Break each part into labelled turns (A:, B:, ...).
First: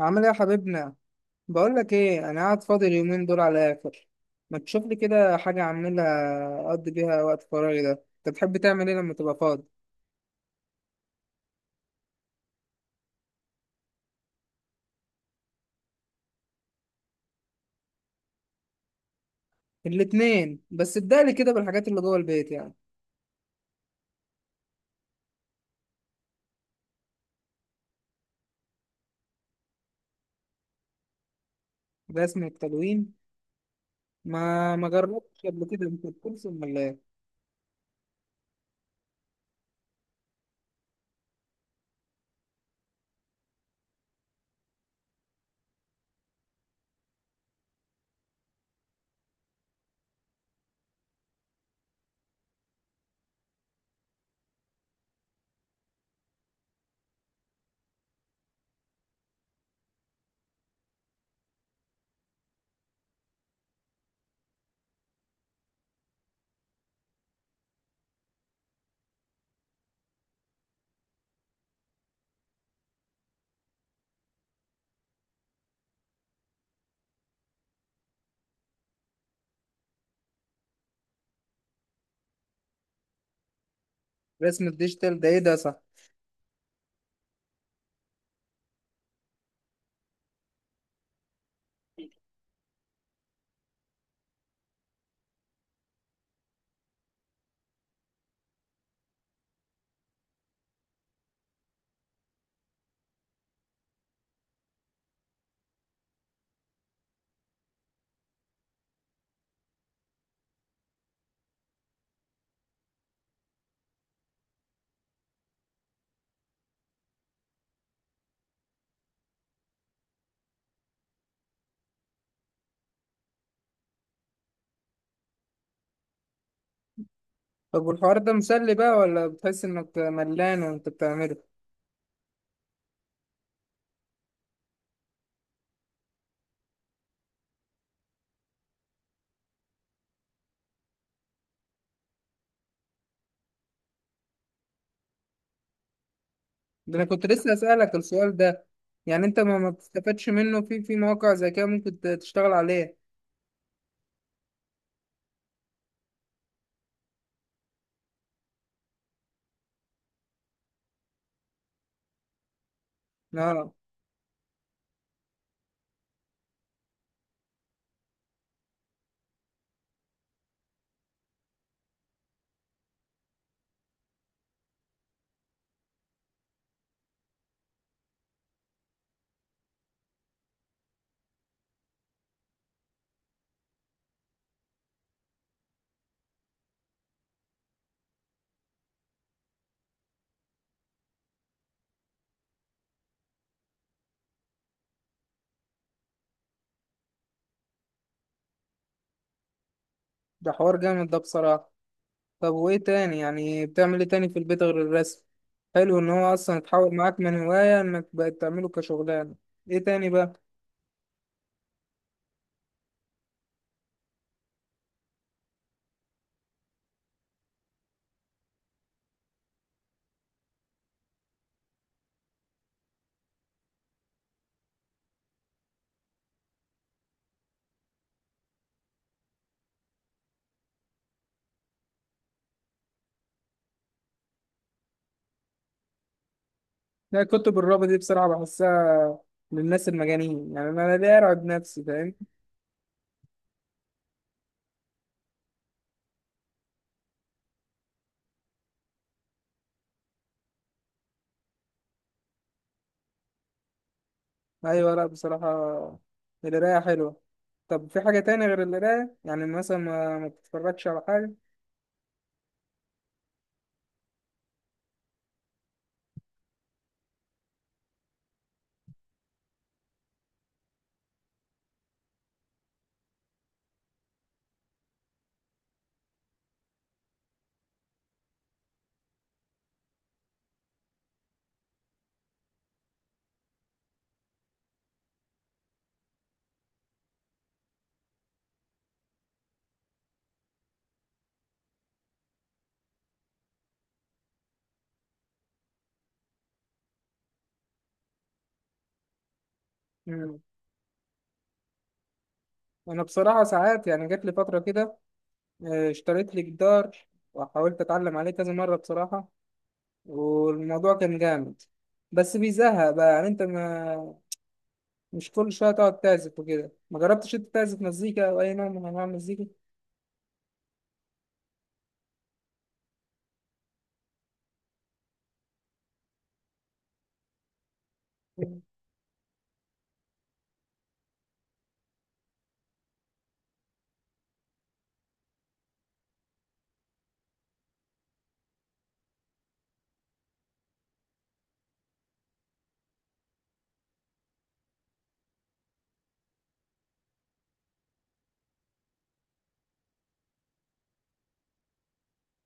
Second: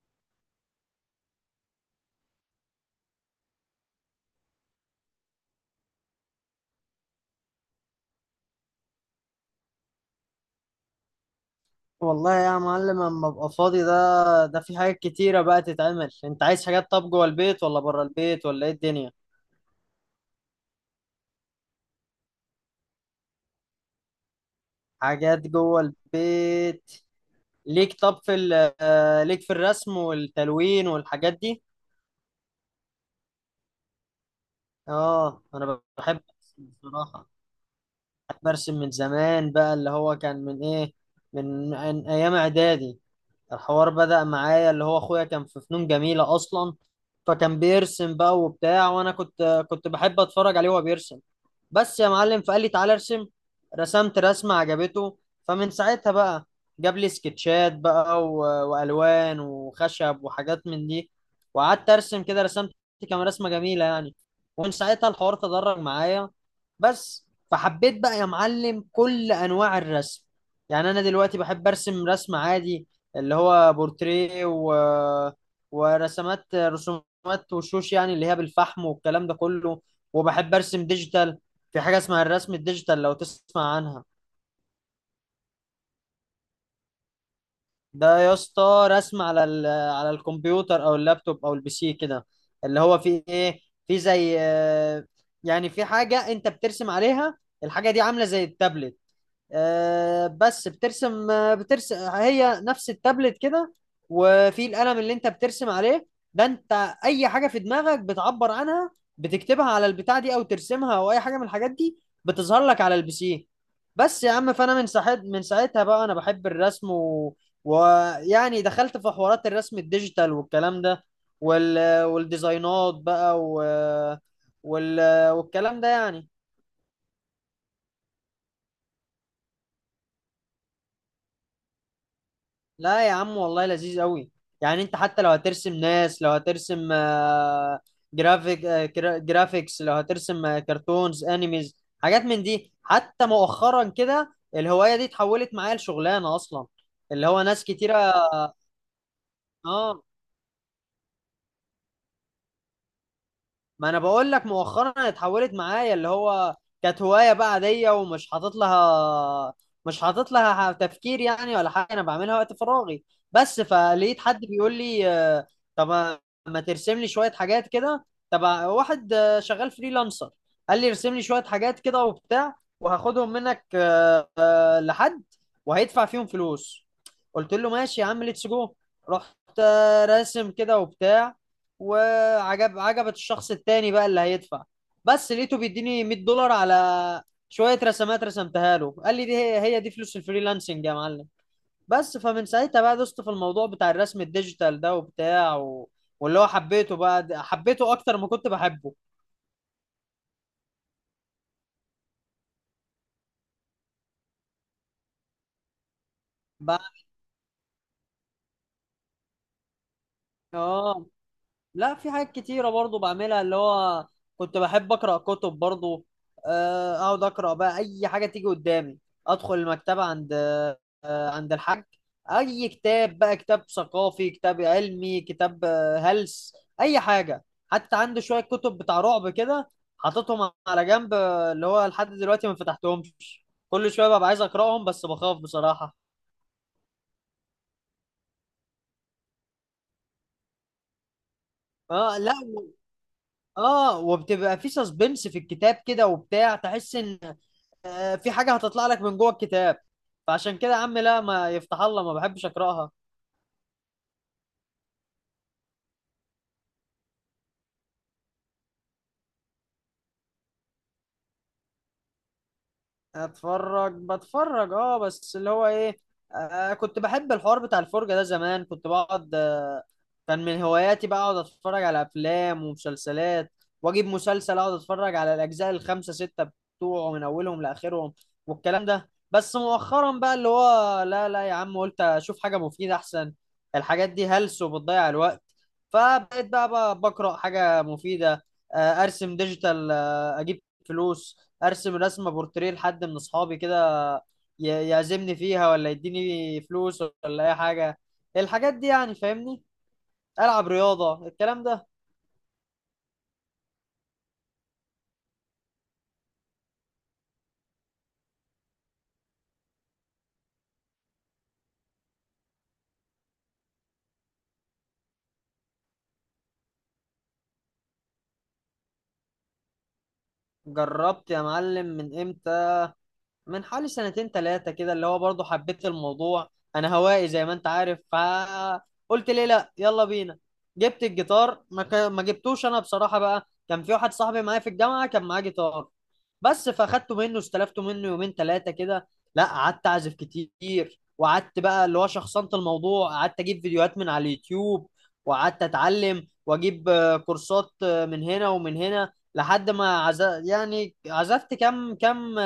A: عامل ايه يا حبيبنا؟ بقول لك ايه، انا قاعد فاضي اليومين دول على الاخر. ما تشوف لي كده حاجه اعملها اقضي بيها وقت فراغي. ده انت بتحب تعمل ايه لما تبقى فاضي؟
B: والله يا معلم اما ابقى فاضي ده في حاجات كتيرة بقى تتعمل. انت عايز حاجات طب جوه البيت ولا بره البيت ولا ايه الدنيا؟
A: الاتنين، بس ابدأ لي كده بالحاجات اللي جوه البيت يعني.
B: حاجات جوه البيت. ليك طب في ال- آه، ليك في الرسم والتلوين والحاجات دي.
A: رسم التلوين؟ ما
B: اه
A: جربتش قبل
B: انا
A: كده. انت
B: بحب
A: بترسم
B: أرسم
A: ولا ايه؟
B: بصراحة. بحب ارسم من زمان بقى اللي هو كان من ايه، من ايام اعدادي. الحوار بدأ معايا اللي هو اخويا كان في فنون جميلة اصلا، فكان بيرسم بقى وبتاع، وانا كنت بحب اتفرج عليه وهو بيرسم. بس يا معلم فقال لي تعالى ارسم. رسمت رسمة عجبته، فمن ساعتها بقى جاب لي سكتشات بقى و... والوان وخشب وحاجات من دي. وقعدت ارسم كده، رسمت كام رسمة جميلة يعني. ومن ساعتها الحوار تدرج معايا. بس فحبيت بقى يا معلم كل انواع الرسم. يعني انا دلوقتي بحب ارسم رسم عادي، اللي هو بورتريه و... ورسمات رسومات وشوش يعني اللي هي بالفحم والكلام ده كله. وبحب ارسم ديجيتال. في حاجة اسمها الرسم الديجيتال لو تسمع عنها.
A: رسم الديجيتال ده ايه ده؟ صح.
B: ده يا اسطى رسم على ال... على الكمبيوتر او اللابتوب او البي سي كده، اللي هو في ايه، في زي يعني في حاجة انت بترسم عليها. الحاجة دي عاملة زي التابلت، بس بترسم، بترسم هي نفس التابلت كده. وفي القلم اللي انت بترسم عليه. ده انت اي حاجه في دماغك بتعبر عنها، بتكتبها على البتاع دي او ترسمها او اي حاجه من الحاجات دي، بتظهر لك على البي سي. بس يا عم فانا من ساعتها بقى انا بحب الرسم و... ويعني دخلت في حوارات الرسم الديجيتال والكلام ده، وال... والديزاينات بقى و... وال... والكلام ده يعني.
A: طب والحوار ده مسلي بقى ولا بتحس انك ملان وانت بتعمله؟
B: لا يا عم والله لذيذ قوي. يعني انت حتى لو هترسم ناس، لو هترسم جرافيك، جرافيكس، لو هترسم كرتونز انيميز حاجات من دي. حتى مؤخرا كده الهواية دي اتحولت معايا لشغلانة اصلا.
A: ده انا كنت
B: اللي هو
A: لسه
B: ناس
A: اسالك
B: كتيرة.
A: السؤال ده. يعني انت ما
B: اه،
A: بتستفادش منه في مواقع زي كده ممكن تشتغل عليها؟
B: ما انا بقول لك مؤخرا اتحولت معايا اللي هو، كانت هوايه بقى عاديه ومش حاطط لها، مش حاطط لها تفكير يعني ولا حاجه، انا بعملها وقت فراغي. بس
A: اه.
B: فلقيت حد بيقول لي طب ما ترسم لي شويه حاجات كده. تبع واحد شغال فريلانسر. قال لي ارسم لي شويه حاجات كده وبتاع وهاخدهم منك لحد، وهيدفع فيهم فلوس. قلت له ماشي يا عم، ليتس جو. رحت راسم كده وبتاع، وعجب عجبت الشخص التاني بقى اللي هيدفع. بس لقيته بيديني 100 دولار على شوية رسمات رسمتها له، قال لي دي هي دي فلوس الفريلانسنج يا معلم. بس فمن ساعتها بقى دوست في الموضوع بتاع الرسم الديجيتال ده وبتاع و... واللي هو حبيته بقى، حبيته اكتر ما كنت بحبه.
A: ده حوار جامد ده بصراحة. طب وإيه تاني؟ يعني بتعمل إيه تاني في البيت غير الرسم؟ حلو إن هو أصلا
B: بقى.
A: اتحول معاك من هواية إنك بقت تعمله كشغلانة. إيه تاني بقى؟
B: اه لا، في حاجات كتيرة برضو بعملها اللي هو، كنت بحب أقرأ كتب برضو. أقعد أقرأ بقى أي حاجة تيجي قدامي. أدخل المكتبة عند عند الحاج، أي كتاب بقى، كتاب ثقافي، كتاب علمي، كتاب هلس، أي حاجة. حتى عنده شوية كتب بتاع رعب كده حاططهم على جنب، اللي هو لحد دلوقتي ما فتحتهمش. كل شوية ببقى عايز أقرأهم بس بخاف بصراحة.
A: لا، كتب الرابط دي بصراحة بحسها للناس المجانين. يعني أنا ليه أرعب نفسي؟ فاهم؟
B: اه لا، اه، وبتبقى في سسبنس في الكتاب كده وبتاع، تحس ان في حاجة هتطلع لك من جوه الكتاب. فعشان كده يا عم لا، ما يفتح الله، ما بحبش أقرأها.
A: أيوة. لأ بصراحة القراية حلوة. طب في حاجة تاني غير القراية؟ يعني مثلا ما بتتفرجش على حاجة؟
B: أتفرج، بتفرج أه، بس اللي هو إيه، آه كنت بحب الحوار بتاع الفرجة ده زمان. كنت بقعد، كان من هواياتي بقى اقعد اتفرج على افلام ومسلسلات، واجيب مسلسل اقعد اتفرج على الاجزاء الخمسه سته بتوعه من اولهم لاخرهم والكلام ده. بس مؤخرا بقى اللي هو لا لا يا عم، قلت اشوف حاجه مفيده احسن. الحاجات دي هلس وبتضيع الوقت. فبقيت بقى بقرا حاجه مفيده. ارسم ديجيتال، اجيب فلوس، ارسم رسمه بورتريه لحد من اصحابي كده، يعزمني فيها ولا يديني فلوس ولا اي حاجه. الحاجات دي يعني، فاهمني.
A: مم.
B: العب رياضه، الكلام ده.
A: أنا بصراحة ساعات يعني جات لي فترة كده، اشتريت لي جدار وحاولت أتعلم عليه كذا مرة بصراحة. والموضوع كان جامد، بس بيزهق بقى. يعني انت ما مش كل شويه تقعد تعزف وكده. ما جربتش انت تعزف مزيكا او اي نوع من انواع المزيكا؟
B: جربت يا معلم. من امتى؟ من حوالي سنتين ثلاثة كده، اللي هو برضه حبيت الموضوع. أنا هوائي زي ما أنت عارف، فقلت ليه لأ، يلا بينا. جبت الجيتار، ما جبتوش أنا بصراحة بقى. كان في واحد صاحبي معايا في الجامعة كان معاه جيتار. بس فأخدته منه، استلفته منه يومين ثلاثة كده. لأ قعدت أعزف كتير، وقعدت بقى اللي هو شخصنت الموضوع. قعدت أجيب فيديوهات من على اليوتيوب، وقعدت أتعلم وأجيب كورسات من هنا ومن هنا، لحد ما يعني عزفت كام كام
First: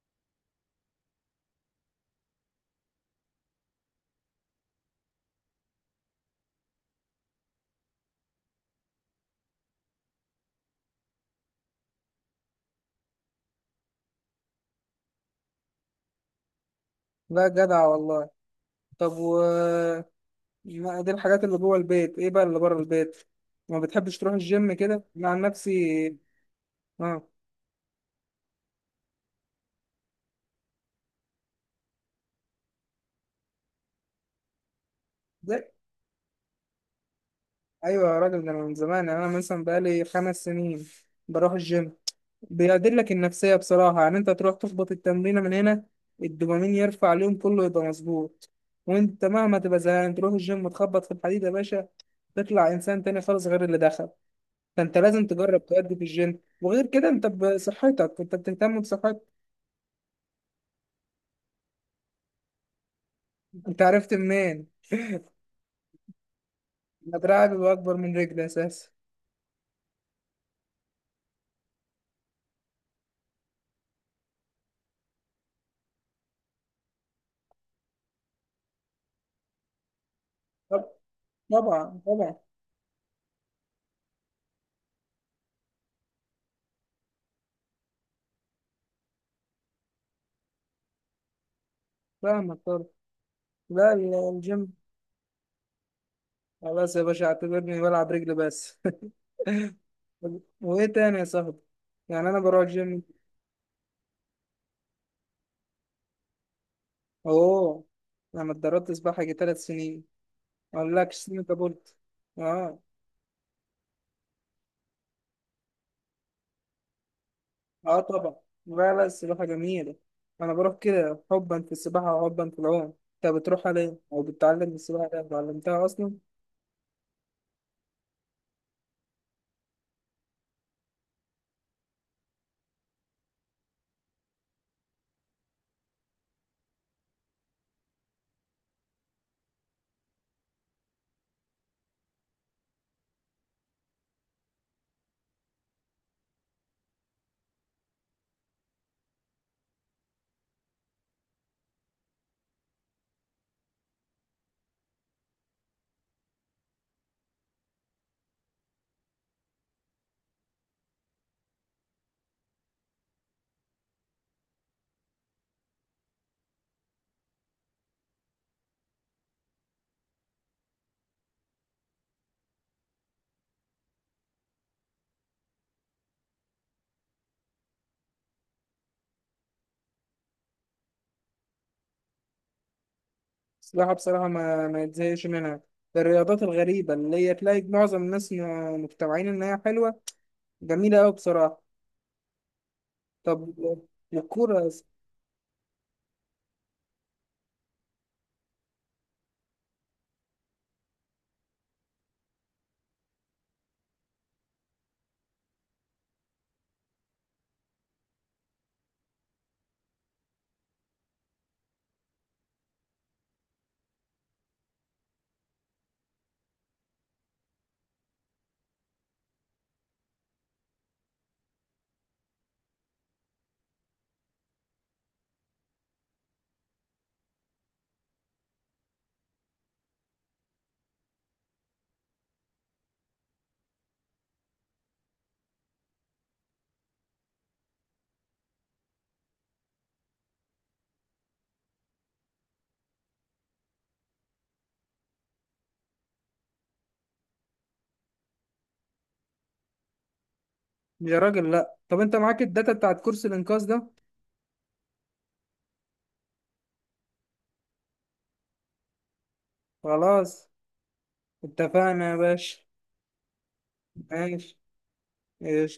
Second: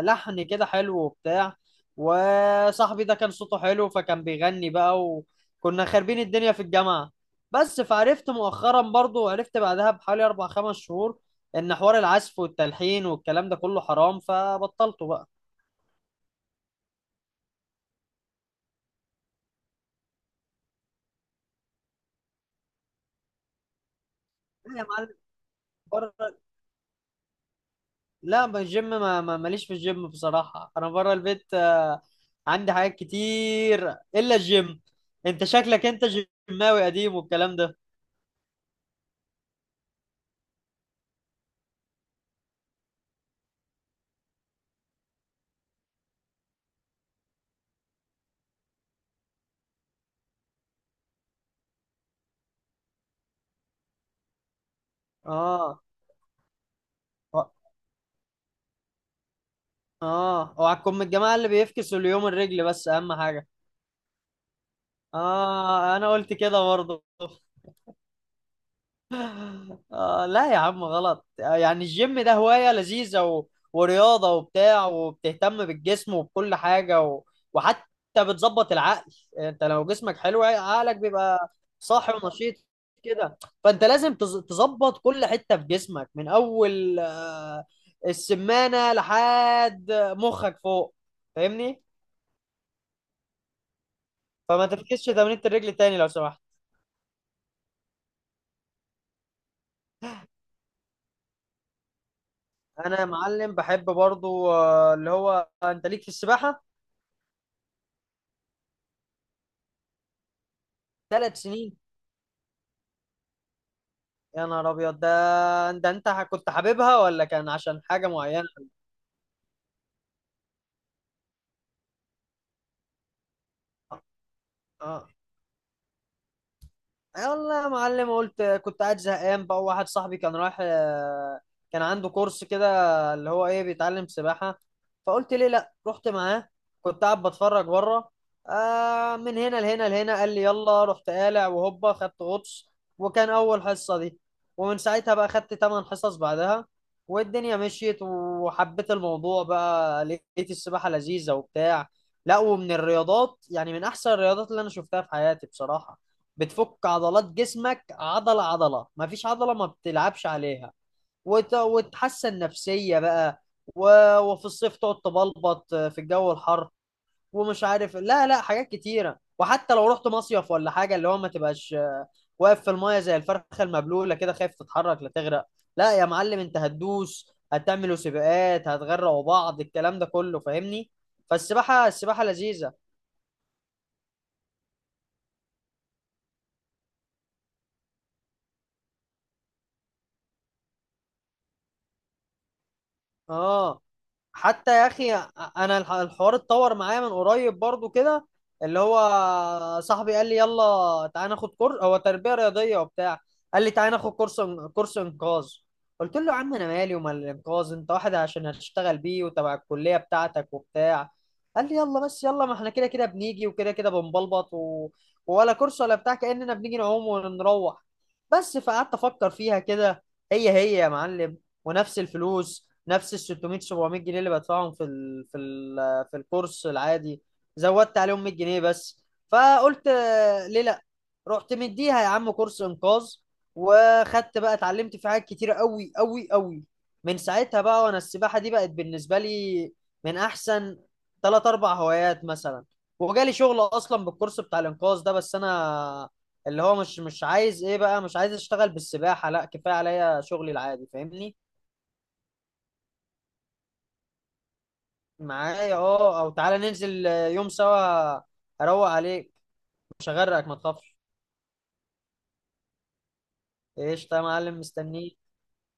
B: لحن كده حلو وبتاع. وصاحبي ده كان صوته حلو فكان بيغني بقى، وكنا خاربين الدنيا في الجامعة. بس فعرفت مؤخرا برضو، وعرفت بعدها بحوالي أربع خمس شهور إن حوار العزف والتلحين والكلام ده كله حرام، فبطلته بقى.
A: لا جدع والله. طب و دي الحاجات اللي جوه البيت، ايه بقى اللي بره البيت؟ ما بتحبش تروح الجيم
B: لا يا
A: كده
B: معلم.
A: مع نفسي؟
B: بره.
A: اه.
B: لا، ما الجيم ماليش في الجيم بصراحة. أنا بره البيت عندي حاجات كتير إلا الجيم. أنت
A: ده
B: شكلك أنت جيماوي قديم والكلام ده.
A: ايوه يا راجل، ده انا من زمان. يعني انا مثلا بقالي 5 سنين بروح الجيم. بيعدلك النفسية بصراحة. يعني أنت تروح تخبط التمرينة من هنا، الدوبامين يرفع، اليوم كله يبقى مظبوط. وأنت مهما تبقى زهقان تروح الجيم تخبط في الحديد يا باشا، تطلع إنسان تاني خالص غير اللي دخل. فأنت لازم تجرب
B: آه.
A: تأدي في الجيم، وغير كده أنت بصحتك، أنت بتهتم بصحتك.
B: اه، اوعكم من الجماعه اللي بيفكسوا اليوم الرجل، بس اهم حاجه.
A: أنت عرفت منين؟
B: اه، انا قلت كده برضه
A: أنا دراعي بيبقى أكبر من رجلي أساسا.
B: آه لا يا عم غلط. يعني الجيم ده هوايه لذيذه و... ورياضه وبتاع، وبتهتم بالجسم وبكل حاجه و... وحتى بتظبط العقل. انت لو جسمك حلو
A: طب-
B: عقلك بيبقى
A: طبعا
B: صاحي
A: طبعا.
B: ونشيط كده. فانت لازم تظبط كل حته في جسمك، من اول السمانه لحد مخك فوق، فاهمني.
A: فاهمك طبعا. لا
B: فما
A: الجيم.
B: تفكسش تمرينة الرجل تاني لو سمحت.
A: خلاص يا باشا، اعتبرني بلعب رجل بس. وإيه تاني يا صاحبي؟ يعني أنا بروح
B: انا
A: الجيم.
B: يا معلم بحب برضو اللي هو انت ليك في السباحة.
A: اوه، انا اتدربت سباحه جي 3 سنين. ما اقولكش
B: ثلاث
A: سنين
B: سنين!
A: كبرت. اه.
B: يا نهار ابيض. ده ده انت كنت حاببها ولا كان عشان
A: اه
B: حاجة
A: طبعا.
B: معينة؟
A: لا لا، السباحه جميله. انا بروح كده حبا في السباحه وحبا في العوم. انت بتروح عليه او بتتعلم السباحه؟
B: آه،
A: ده اتعلمتها اصلا.
B: آه والله يا معلم، قلت كنت قاعد زهقان بقى، واحد صاحبي كان رايح كان عنده كورس كده اللي هو ايه، بيتعلم سباحة. فقلت ليه لا، رحت معاه. كنت قاعد بتفرج بره، آه من هنا لهنا لهنا، قال لي يلا. رحت قالع وهوبا خدت غطس. وكان اول حصة دي. ومن ساعتها بقى خدت 8 حصص بعدها. والدنيا مشيت وحبيت الموضوع بقى، لقيت السباحة لذيذة وبتاع. لا، ومن الرياضات يعني من احسن الرياضات اللي انا شفتها في حياتي بصراحة. بتفك عضلات جسمك عضلة عضلة، مفيش عضلة ما بتلعبش عليها. وتحسن نفسية بقى و... وفي الصيف تقعد تبلبط في الجو الحر ومش عارف، لا لا حاجات كتيرة. وحتى لو رحت مصيف ولا حاجة اللي هو ما تبقاش واقف في المايه زي الفرخة المبلولة كده خايف تتحرك لا تغرق. لا يا معلم انت هتدوس، هتعملوا سباقات، هتغرقوا بعض، الكلام ده كله فاهمني. فالسباحة السباحة لذيذة.
A: السباحه بصراحه ما يتزهقش منها. ده الرياضات الغريبه اللي هي تلاقي معظم الناس مجتمعين انها حلوه، جميله قوي بصراحه. طب
B: اه.
A: والكوره؟
B: حتى يا اخي انا الحوار اتطور معايا من قريب برضو كده، اللي هو صاحبي قال لي يلا تعالى ناخد كورس، هو تربيه رياضيه وبتاع. قال لي تعالى ناخد كورس، كورس انقاذ. قلت له يا عم انا مالي ومال الانقاذ، انت واحد عشان هتشتغل بيه وتبع الكليه بتاعتك وبتاع. قال لي يلا بس يلا، ما احنا كده كده بنيجي وكده كده بنبلبط و... ولا كورس ولا بتاع، كاننا بنيجي نعوم ونروح. بس فقعدت افكر فيها كده، هي هي يا معلم، ونفس الفلوس، نفس ال 600 700 جنيه اللي بدفعهم في ال في ال في الكورس العادي، زودت عليهم 100 جنيه بس. فقلت ليه لا، رحت مديها يا عم كورس انقاذ. وخدت بقى، اتعلمت في حاجات كتيره قوي قوي قوي. من ساعتها بقى وانا السباحه دي بقت بالنسبه لي من احسن ثلاث اربع هوايات مثلا. وجالي شغل اصلا بالكورس بتاع الانقاذ ده، بس انا اللي هو مش عايز ايه بقى، مش عايز اشتغل بالسباحه، لا كفايه عليا شغلي العادي
A: يا
B: فاهمني.
A: راجل لا، طب انت معاك الداتا بتاعت كرسي الانقاذ ده؟
B: معايا اه، او تعالى ننزل يوم سوا، اروق عليك. مش
A: خلاص
B: هغرقك ما تخافش.
A: اتفقنا يا باشا.
B: ايش يا
A: ماشي.
B: معلم مستنيك.
A: ايش.